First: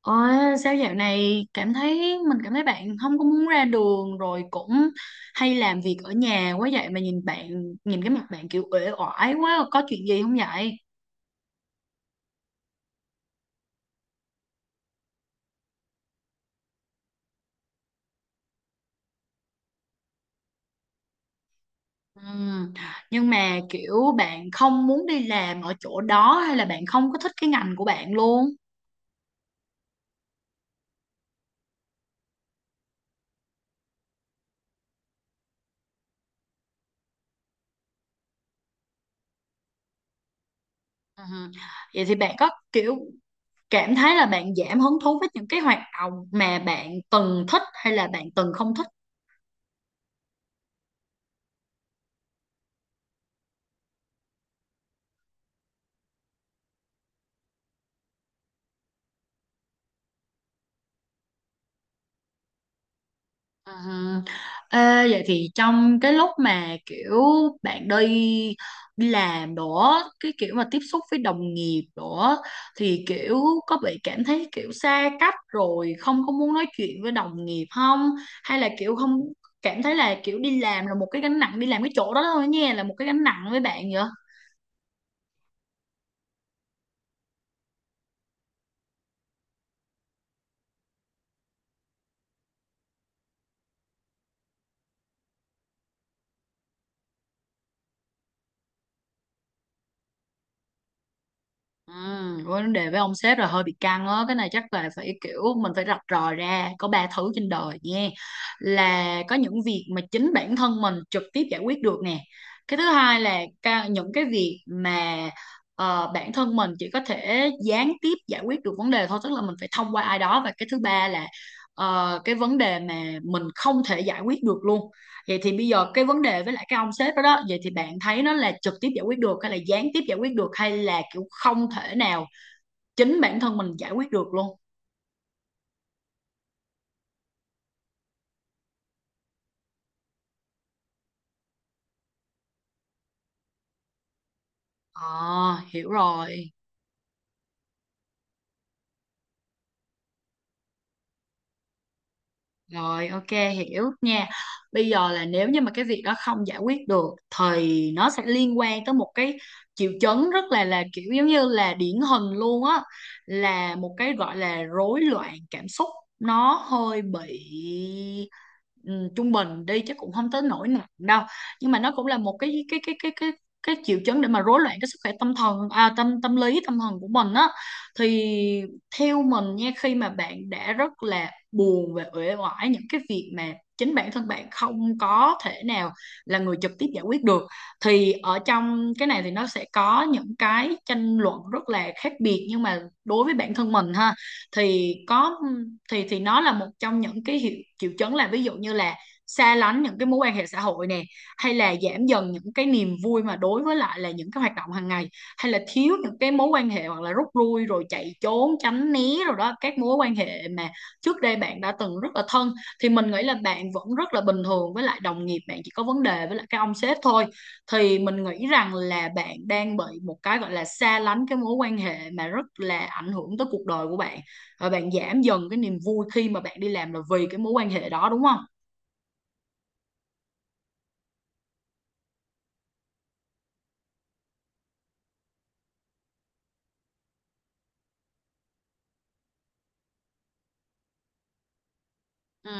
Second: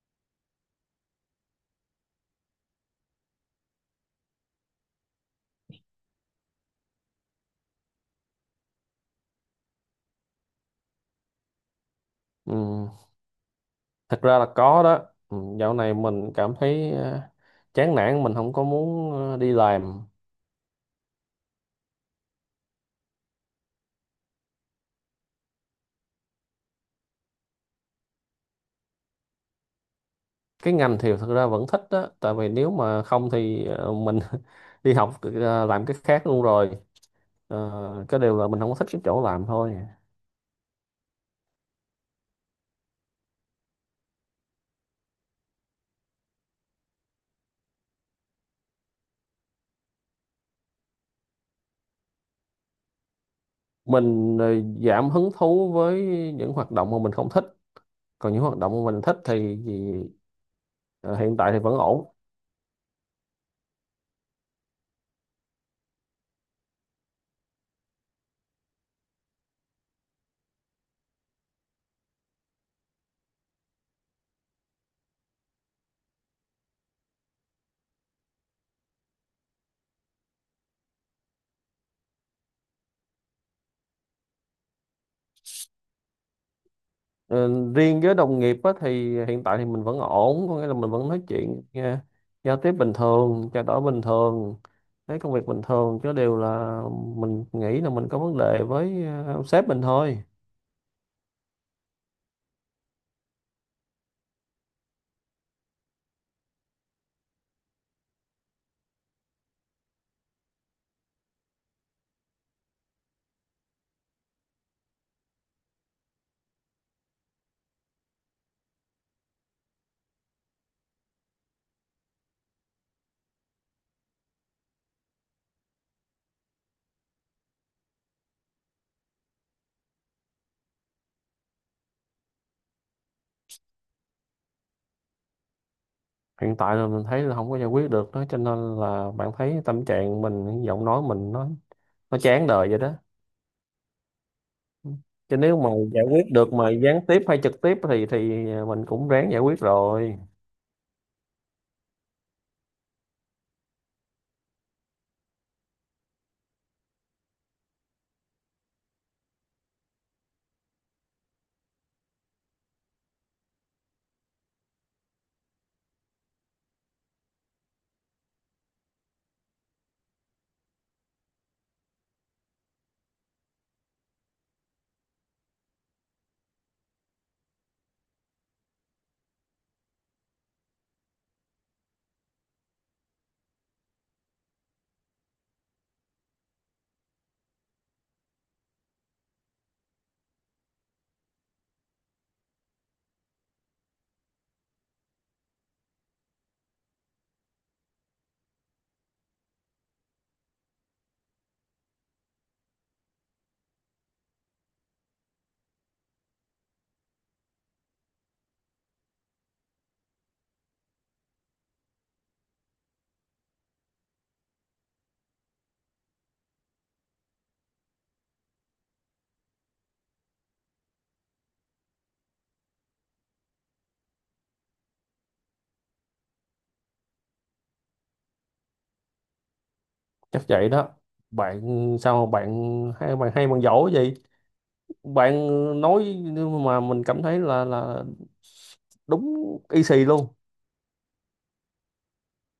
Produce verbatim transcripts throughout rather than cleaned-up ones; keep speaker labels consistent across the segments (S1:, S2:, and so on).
S1: Ờ, sao dạo này cảm thấy mình cảm thấy bạn không có muốn ra đường rồi cũng hay làm việc ở nhà quá vậy, mà nhìn bạn nhìn cái mặt bạn kiểu uể oải quá, có chuyện gì không vậy?
S2: Ừ, thật ra là có đó. Ừ, dạo này mình cảm thấy ờ, chán nản, mình không có muốn ờ, đi làm.
S1: Ừm, Nhưng mà kiểu bạn không muốn đi làm ở chỗ đó hay là bạn không có thích cái ngành của bạn luôn?
S2: Cái ngành thì thật ra vẫn thích đó, tại vì nếu mà không thì ờ, mình đi học ờ, làm cái khác luôn rồi. Ờ, cái điều là mình không có thích cái chỗ làm thôi.
S1: Ừm, Vậy thì bạn có kiểu cảm thấy là bạn giảm hứng thú với những cái hoạt động mà bạn từng thích hay là bạn từng không thích?
S2: Mình ờ, giảm hứng thú với những hoạt động mà mình không thích, còn những hoạt động mà mình thích thì, thì ờ, hiện tại thì vẫn ổn.
S1: Ừ. Ê, vậy thì trong cái lúc mà kiểu bạn đi đi làm đó, cái kiểu mà tiếp xúc với đồng nghiệp đó thì kiểu có bị cảm thấy kiểu xa cách rồi không có muốn nói chuyện với đồng nghiệp không, hay là kiểu không cảm thấy là kiểu đi làm là một cái gánh nặng, đi làm cái chỗ đó thôi nha, là một cái gánh nặng với bạn vậy?
S2: Ờ, riêng với đồng nghiệp á, thì hiện tại thì mình vẫn ổn, có nghĩa là mình vẫn nói chuyện nha, giao tiếp bình thường, trao đổi bình thường, thấy công việc bình thường, chứ đều là mình nghĩ là mình có vấn đề với ờ, sếp mình thôi.
S1: Ừ, với vấn đề với ông sếp là hơi bị căng á, cái này chắc là phải kiểu mình phải rạch ròi ra, có ba thứ trên đời nha. Là có những việc mà chính bản thân mình trực tiếp giải quyết được nè, cái thứ hai là ca- những cái việc mà ờ, bản thân mình chỉ có thể gián tiếp giải quyết được vấn đề thôi, tức là mình phải thông qua ai đó, và cái thứ ba là ờ, cái vấn đề mà mình không thể giải quyết được luôn. Vậy thì bây giờ cái vấn đề với lại cái ông sếp đó đó, vậy thì bạn thấy nó là trực tiếp giải quyết được hay là gián tiếp giải quyết được hay là kiểu không thể nào chính bản thân mình giải quyết được luôn?
S2: Hiện tại là mình thấy là không có giải quyết được đó, cho nên là bạn thấy tâm trạng mình, giọng nói mình nó nó chán đời vậy đó. Chứ nếu
S1: À,
S2: mà
S1: hiểu
S2: giải quyết
S1: rồi.
S2: được mà gián tiếp hay trực tiếp thì thì ờ, mình cũng ráng giải quyết rồi.
S1: Rồi, ok, hiểu nha. Bây giờ là nếu như mà cái việc đó không giải quyết được thì nó sẽ liên quan tới một cái triệu chứng rất là là kiểu giống như là điển hình luôn á, là một cái gọi là rối loạn cảm xúc, nó hơi bị ừ, trung bình đi chứ cũng không tới nỗi nặng đâu. Nhưng mà nó cũng là một cái cái cái cái cái cái triệu chứng để mà rối loạn cái sức khỏe tâm thần à, tâm tâm lý tâm thần của mình á, thì theo mình nha, khi mà bạn đã rất là buồn và uể oải những cái việc mà chính bản thân bạn không có thể nào là người trực tiếp giải quyết được, thì ở trong cái này thì nó sẽ có những cái tranh luận rất là khác biệt, nhưng mà đối với bản thân mình ha, thì có thì thì nó là một trong những cái hiệu triệu chứng, là ví dụ như là xa lánh những cái mối quan hệ xã hội nè, hay là giảm dần những cái niềm vui mà đối với lại là những cái hoạt động hàng ngày, hay là thiếu những cái mối quan hệ hoặc là rút lui rồi chạy trốn tránh né rồi đó các mối quan hệ mà trước đây bạn đã từng rất là thân, thì mình nghĩ là bạn vẫn rất là bình thường với lại đồng nghiệp, bạn chỉ có vấn đề với lại cái ông sếp thôi, thì mình nghĩ rằng là bạn đang bị một cái gọi là xa lánh cái mối quan hệ mà rất là ảnh hưởng tới cuộc đời của bạn, và bạn giảm dần cái niềm vui khi mà bạn đi làm là vì cái mối quan hệ đó, đúng không?
S2: Chắc vậy đó, bạn sao mà bạn hay bạn hay bạn giỏi gì bạn nói mà mình cảm thấy là là đúng y xì luôn.
S1: Ừ.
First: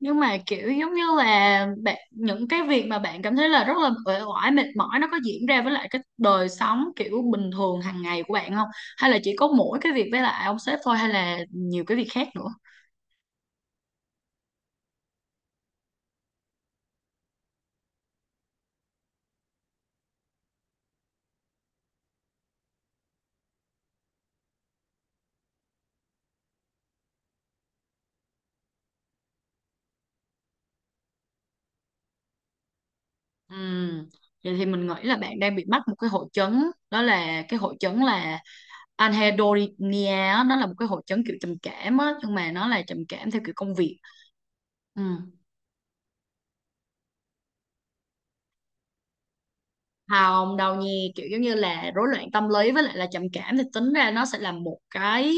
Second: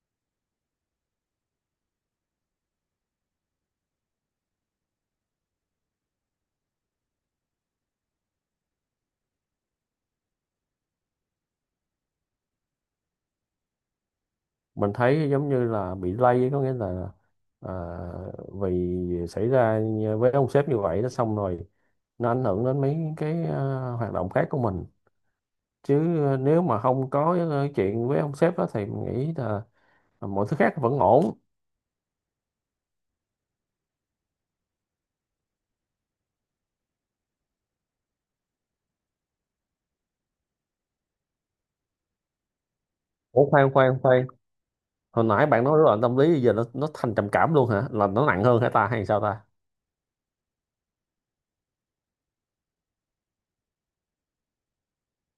S1: Nhưng mà kiểu giống như là bạn, những cái việc mà bạn cảm thấy là rất là uể oải mệt mỏi nó có diễn ra với lại cái đời sống kiểu bình thường hàng ngày của bạn không? Hay là chỉ có mỗi cái việc với lại ông sếp thôi hay là nhiều cái việc khác nữa?
S2: Mình thấy giống như là bị lây, có nghĩa là à, vì xảy ra với ông sếp như vậy, nó xong rồi nó ảnh hưởng đến mấy cái à, hoạt động khác của mình. Chứ nếu mà không có cái chuyện với ông sếp đó thì mình nghĩ là mọi thứ khác vẫn ổn.
S1: Ừ. Vậy thì mình nghĩ là bạn đang bị mắc một cái hội chứng, đó là cái hội chứng là anhedonia á, nó là một cái hội chứng kiểu trầm cảm á, nhưng mà nó là trầm cảm theo
S2: Ủa,
S1: kiểu
S2: khoan
S1: công việc.
S2: khoan khoan
S1: Ừ.
S2: hồi nãy bạn nói rối loạn tâm lý, giờ nó nó thành trầm cảm luôn hả, là nó nặng hơn hả ta, hay sao ta?
S1: Hồng đâu nhi kiểu giống như là rối loạn tâm lý với lại là trầm cảm thì tính ra nó sẽ là một cái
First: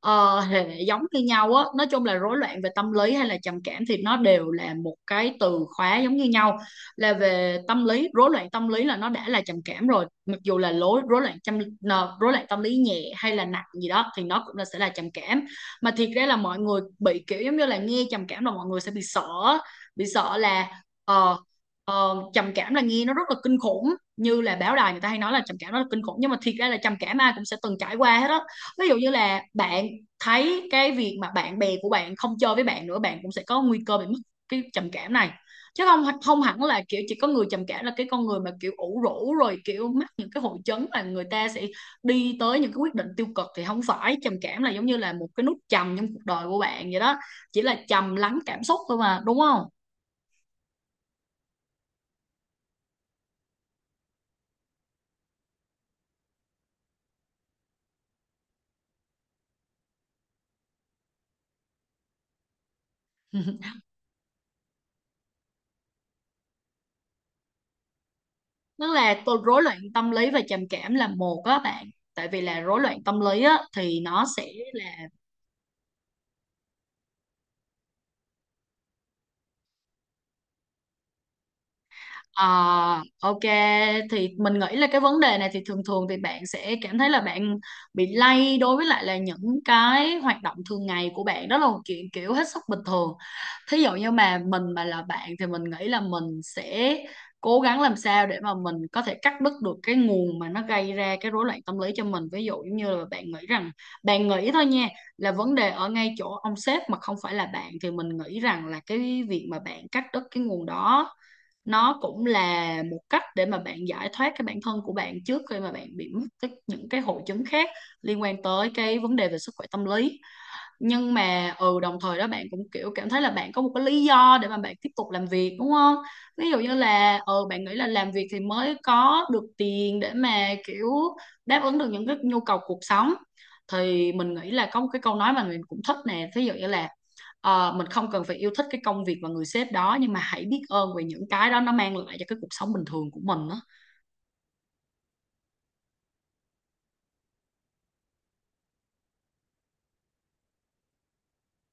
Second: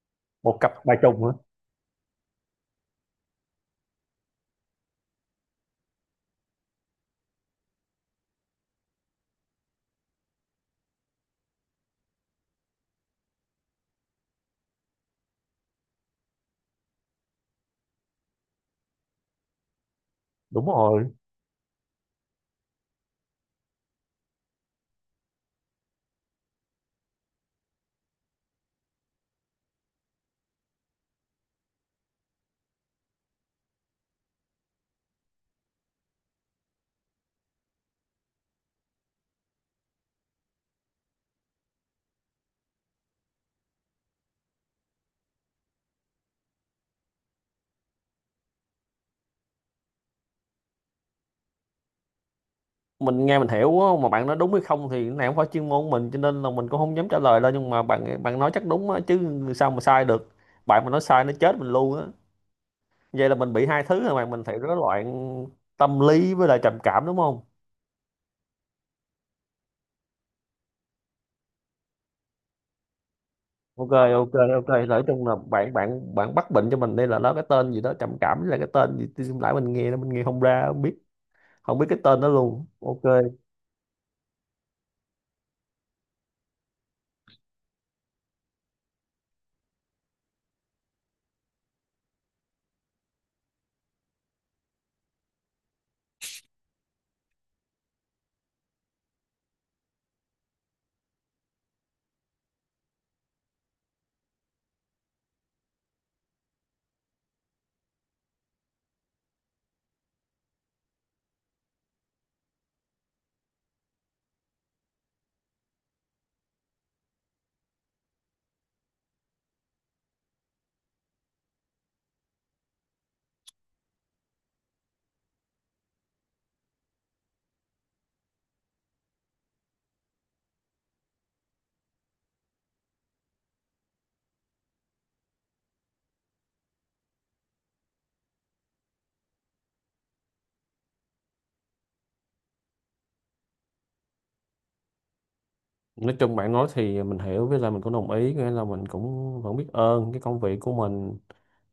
S1: ờ,
S2: Một cặp
S1: hệ
S2: ba
S1: giống như
S2: trùng hả?
S1: nhau á, nói chung là rối loạn về tâm lý hay là trầm cảm thì nó đều là một cái từ khóa giống như nhau, là về tâm lý, rối loạn tâm lý là nó đã là trầm cảm rồi, mặc dù là lối rối loạn tâm nờ, rối loạn tâm lý nhẹ hay là nặng gì đó thì nó cũng là sẽ là trầm cảm, mà thiệt ra là mọi người bị kiểu giống như là nghe trầm cảm là mọi người sẽ bị sợ á. Bị sợ là
S2: Đúng rồi.
S1: ờ, Ờ, trầm cảm là nghe nó rất là kinh khủng, như là báo đài người ta hay nói là trầm cảm nó là kinh khủng, nhưng mà thiệt ra là trầm cảm ai cũng sẽ từng trải qua hết đó, ví dụ như là bạn thấy cái việc mà bạn bè của bạn không chơi với bạn nữa, bạn cũng sẽ có nguy cơ bị mất cái trầm cảm này, chứ không không hẳn là kiểu chỉ có người trầm cảm là cái con người mà kiểu ủ rũ rồi kiểu mắc những cái hội chứng là người ta sẽ đi tới những cái quyết định tiêu cực, thì không phải trầm cảm là giống như là một cái nút trầm trong cuộc đời của bạn vậy đó, chỉ là trầm lắng cảm xúc thôi mà, đúng không?
S2: Mình nghe mình hiểu á, mà bạn nói đúng hay không thì cái này không phải chuyên môn của mình, cho nên là mình cũng không dám trả lời đâu. Nhưng mà bạn bạn nói chắc đúng á, chứ sao mà sai được. Bạn mà nói sai nó chết mình luôn á. Vậy là mình bị hai thứ rồi, mà mình phải rối loạn tâm lý với lại trầm cảm đúng không?
S1: Tức là tô- rối loạn tâm lý và trầm cảm là một á bạn, tại vì là rối loạn tâm lý á
S2: ok
S1: thì nó
S2: ok
S1: sẽ
S2: ok nói
S1: là
S2: chung là bạn bạn bạn bắt bệnh cho mình đây, là nó cái tên gì đó, trầm cảm với lại cái tên gì, tôi lại mình nghe nó, mình nghe không ra không biết, không biết cái tên đó
S1: ờ,
S2: luôn. Ok.
S1: ok. Thì mình nghĩ là cái vấn đề này thì thường thường thì bạn sẽ cảm thấy là bạn bị lay đối với lại là những cái hoạt động thường ngày của bạn, đó là một chuyện kiểu hết sức bình thường. Thí dụ như mà mình mà là bạn thì mình nghĩ là mình sẽ cố gắng làm sao để mà mình có thể cắt đứt được cái nguồn mà nó gây ra cái rối loạn tâm lý cho mình, ví dụ giống như là bạn nghĩ rằng, bạn nghĩ thôi nha, là vấn đề ở ngay chỗ ông sếp mà không phải là bạn, thì mình nghĩ rằng là cái việc mà bạn cắt đứt cái nguồn đó, nó cũng là một cách để mà bạn giải thoát cái bản thân của bạn trước khi mà bạn bị mắc cái- những cái hội chứng khác liên quan tới cái vấn đề về sức khỏe tâm lý, nhưng mà ừ đồng thời đó bạn cũng kiểu cảm thấy là bạn có một cái lý do để mà bạn tiếp tục làm việc, đúng không? Ví dụ như là ừ bạn nghĩ là làm việc thì mới có được tiền để mà kiểu đáp ứng được những cái nhu cầu cuộc sống, thì mình nghĩ là có một cái câu nói mà mình cũng thích nè, ví dụ như là ờ, mình không cần phải yêu thích cái công việc và người sếp đó, nhưng mà hãy biết ơn về những cái đó nó mang lại cho cái cuộc sống bình thường của mình đó.
S2: Nói chung bạn nói thì mình hiểu, với lại mình cũng đồng ý, nghĩa là mình cũng vẫn biết ơn cái công việc của mình,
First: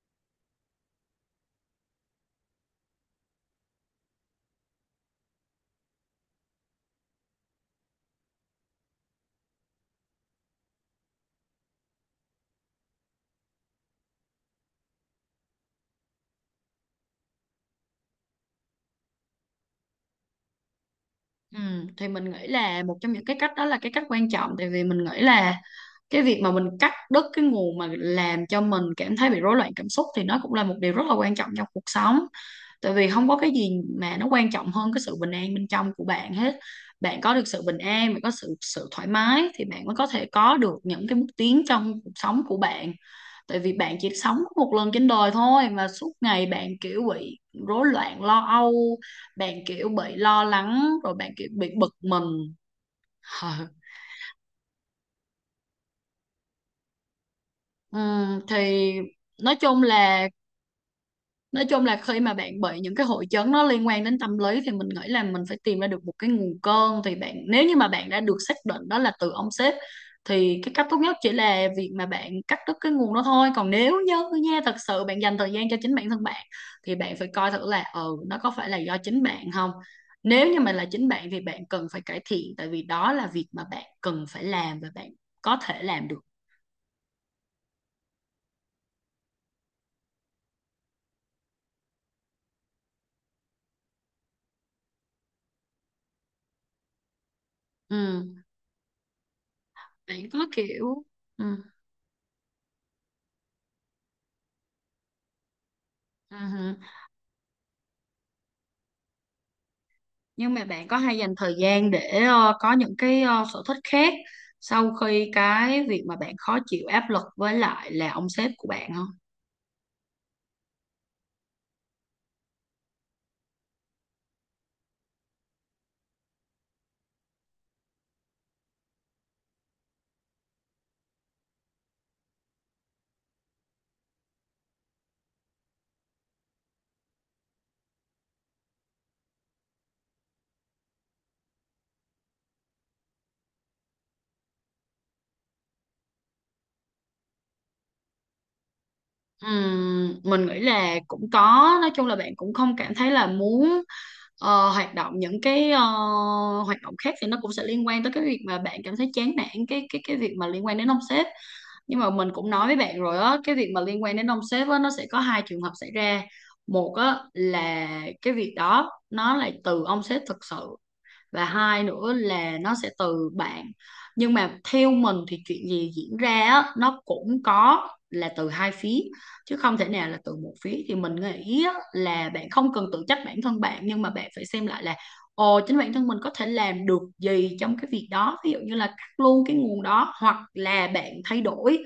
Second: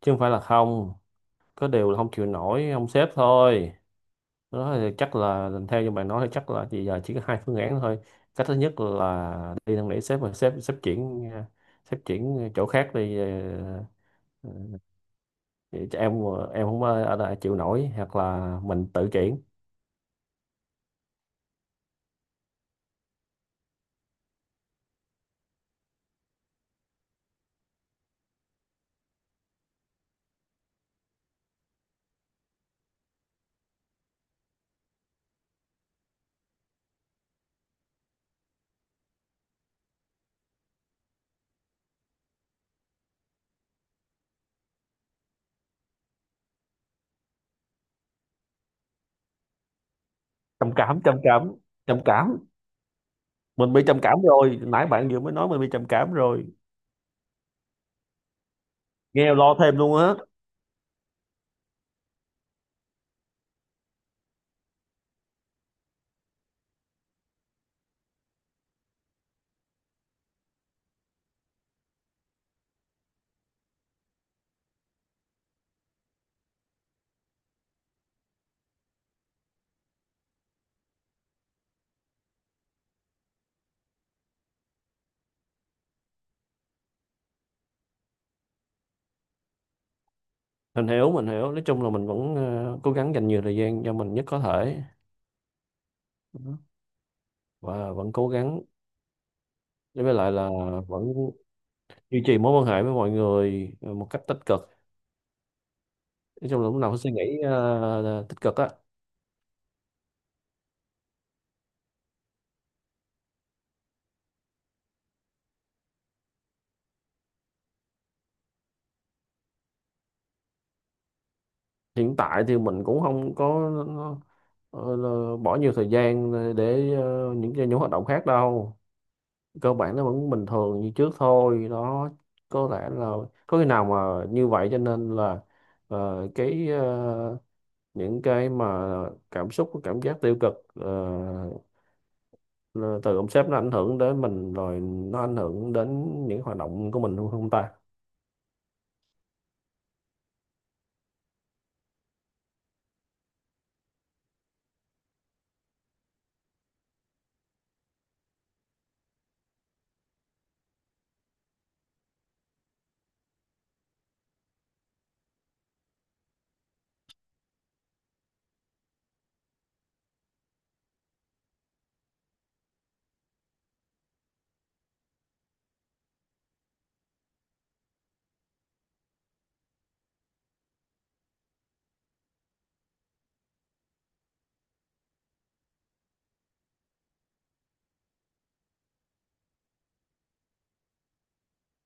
S2: chứ không phải là không. Có điều là không chịu nổi ông sếp thôi đó. Thì chắc là theo như bạn nói thì chắc là thì giờ chỉ có hai phương án thôi. Cách thứ nhất là đi năn nỉ sếp, mà sếp, sếp chuyển ờ, sếp chuyển chỗ khác đi, ờ, ờ, cho em em không ờ, ở lại chịu nổi, hoặc là mình tự chuyển.
S1: Ừ, thì mình nghĩ là một trong những cái cách đó là cái cách quan trọng, tại vì mình nghĩ là cái việc mà mình cắt đứt cái nguồn mà làm cho mình cảm thấy bị rối loạn cảm xúc thì nó cũng là một điều rất là quan trọng trong cuộc sống, tại vì không có cái gì mà nó quan trọng hơn cái sự bình an bên trong của bạn hết. Bạn có được sự bình an, bạn có sự sự thoải mái thì bạn mới có thể có được những cái bước tiến trong cuộc sống của bạn, tại vì bạn chỉ sống một lần trên đời thôi mà suốt ngày bạn kiểu bị rối loạn lo âu, bạn kiểu bị lo
S2: Trầm
S1: lắng
S2: cảm,
S1: rồi
S2: trầm
S1: bạn kiểu
S2: cảm,
S1: bị bực
S2: trầm cảm,
S1: mình.
S2: mình bị trầm cảm rồi, nãy bạn vừa mới nói mình bị trầm cảm rồi,
S1: Ừm, thì
S2: nghe
S1: nói
S2: lo thêm
S1: chung
S2: luôn á.
S1: là nói chung là khi mà bạn bị những cái hội chứng nó liên quan đến tâm lý thì mình nghĩ là mình phải tìm ra được một cái nguồn cơn, thì bạn nếu như mà bạn đã được xác định đó là từ ông sếp thì cái cách tốt nhất chỉ là việc mà bạn cắt đứt cái nguồn đó thôi, còn nếu như nha, thật sự bạn dành thời gian cho chính bản thân bạn thì bạn phải coi thử là ừ nó có phải là do chính bạn không. Nếu như mà là chính bạn thì bạn cần phải cải thiện, tại vì đó là việc mà bạn cần phải làm và bạn có thể làm được.
S2: Mình hiểu mình hiểu nói chung là mình vẫn ờ, cố gắng dành nhiều thời gian cho mình nhất có thể. Đó. Và vẫn cố
S1: Ừ.
S2: gắng đối với
S1: Bạn
S2: lại
S1: có
S2: là
S1: kiểu.
S2: vẫn
S1: Ừ.
S2: duy trì mối quan hệ với mọi người ờ, một cách tích cực.
S1: Ừ.
S2: Nói chung là lúc nào cũng suy nghĩ ờ, tích cực á.
S1: Nhưng mà bạn có hay dành thời gian để ờ, có những cái ờ, sở thích khác sau khi cái việc mà bạn khó chịu áp lực với lại là ông sếp của bạn không?
S2: Hiện tại thì mình cũng không có ờ, là bỏ nhiều thời gian để ờ, những cái những hoạt động khác đâu, cơ bản nó vẫn bình thường như trước thôi đó. Có lẽ là có khi nào mà như vậy cho nên là ờ, cái ờ, những cái mà cảm xúc, cảm giác tiêu cực ờ, từ ông sếp nó ảnh hưởng đến mình rồi nó ảnh hưởng đến những hoạt động của mình luôn không ta?
S1: Ừm, mình nghĩ là cũng có, nói chung là bạn cũng không cảm thấy là muốn ờ, hoạt động những cái ờ, hoạt động khác thì nó cũng sẽ liên quan tới cái việc mà bạn cảm thấy chán nản cái cái cái việc mà liên quan đến ông sếp, nhưng mà mình cũng nói với bạn rồi á, cái việc mà liên quan đến ông sếp á nó sẽ có hai trường hợp xảy ra. Một á là cái việc đó nó là từ ông sếp thực sự, và hai nữa là nó sẽ từ bạn, nhưng mà theo mình thì chuyện gì diễn ra á, nó cũng có là từ hai phía chứ không thể nào là từ một phía, thì mình nghĩ á, là bạn không cần tự trách bản thân bạn, nhưng mà bạn phải xem lại là ồ, chính bản thân mình có thể làm được gì trong cái việc đó, ví dụ như là cắt luôn cái nguồn đó hoặc là bạn thay đổi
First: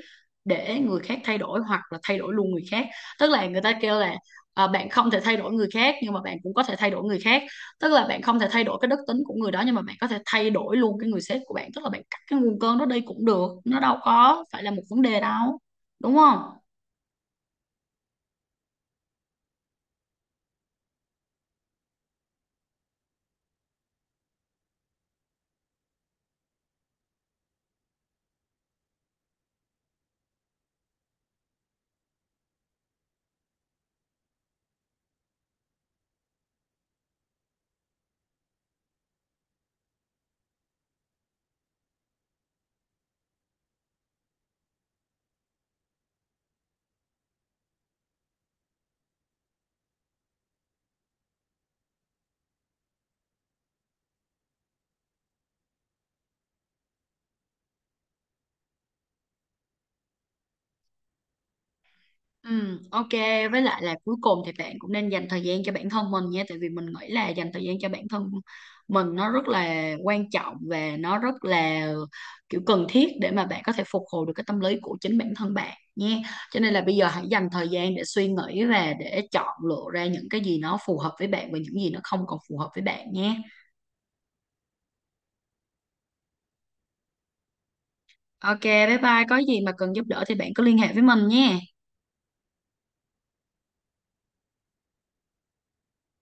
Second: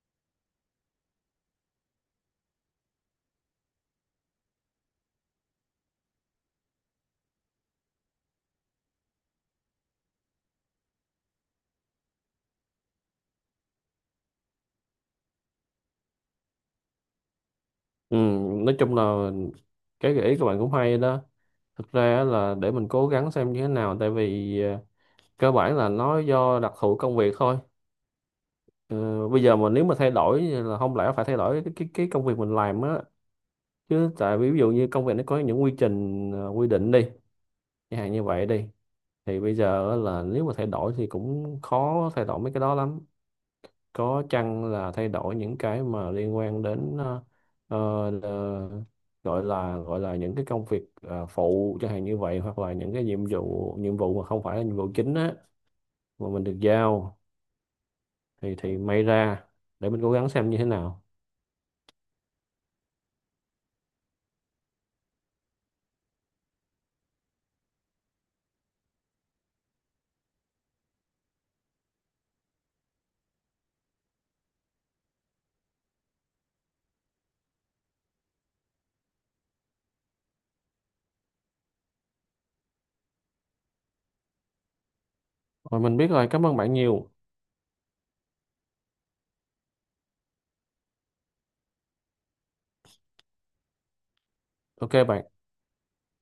S1: để người khác thay đổi hoặc là thay đổi luôn người khác. Tức là người ta kêu là à, bạn không thể thay đổi người khác nhưng mà bạn cũng có thể thay đổi người khác, tức là bạn không thể thay đổi cái đức tính của người đó, nhưng mà bạn có thể thay đổi luôn cái người sếp của bạn, tức là bạn cắt cái nguồn cơn đó đi cũng được, nó đâu có phải là một vấn đề đâu, đúng không?
S2: Ừ, nói chung là cái gợi ý của bạn cũng hay đó. Thực ra là để mình cố gắng xem như thế nào, tại vì ờ, cơ bản là nó do đặc thù công việc thôi. Ờ, bây giờ mà nếu mà thay đổi là không lẽ phải thay đổi cái cái, cái công việc mình làm á chứ, tại vì ví dụ như công việc nó có những quy trình ờ, quy định đi, chẳng hạn như vậy đi, thì bây giờ á, là nếu mà thay đổi thì cũng khó thay đổi mấy cái đó lắm. Có chăng là thay đổi những cái mà liên quan đến ờ, ờ, ờ, gọi là gọi là những cái công việc ờ, phụ, chẳng hạn như vậy, hoặc là những cái nhiệm vụ nhiệm vụ mà không phải là nhiệm vụ chính á mà mình được giao, thì thì may ra, để mình cố gắng xem như thế nào.
S1: Ừ, ok, với lại là cuối cùng thì bạn cũng nên dành thời gian cho bản thân mình nha, tại vì mình nghĩ là dành thời gian cho bản thân mình nó rất là quan trọng và nó rất là kiểu cần thiết để mà bạn có thể phục hồi được cái tâm lý của chính bản thân bạn nha, cho nên là bây giờ hãy dành thời gian để suy nghĩ và để chọn lựa ra những cái gì nó phù hợp với bạn và những gì nó không còn phù hợp với bạn nhé.
S2: Rồi mình biết rồi, cảm ơn bạn nhiều.
S1: Ok, bye bye, có gì mà cần giúp đỡ thì bạn cứ liên hệ với mình nhé.
S2: Ok bạn.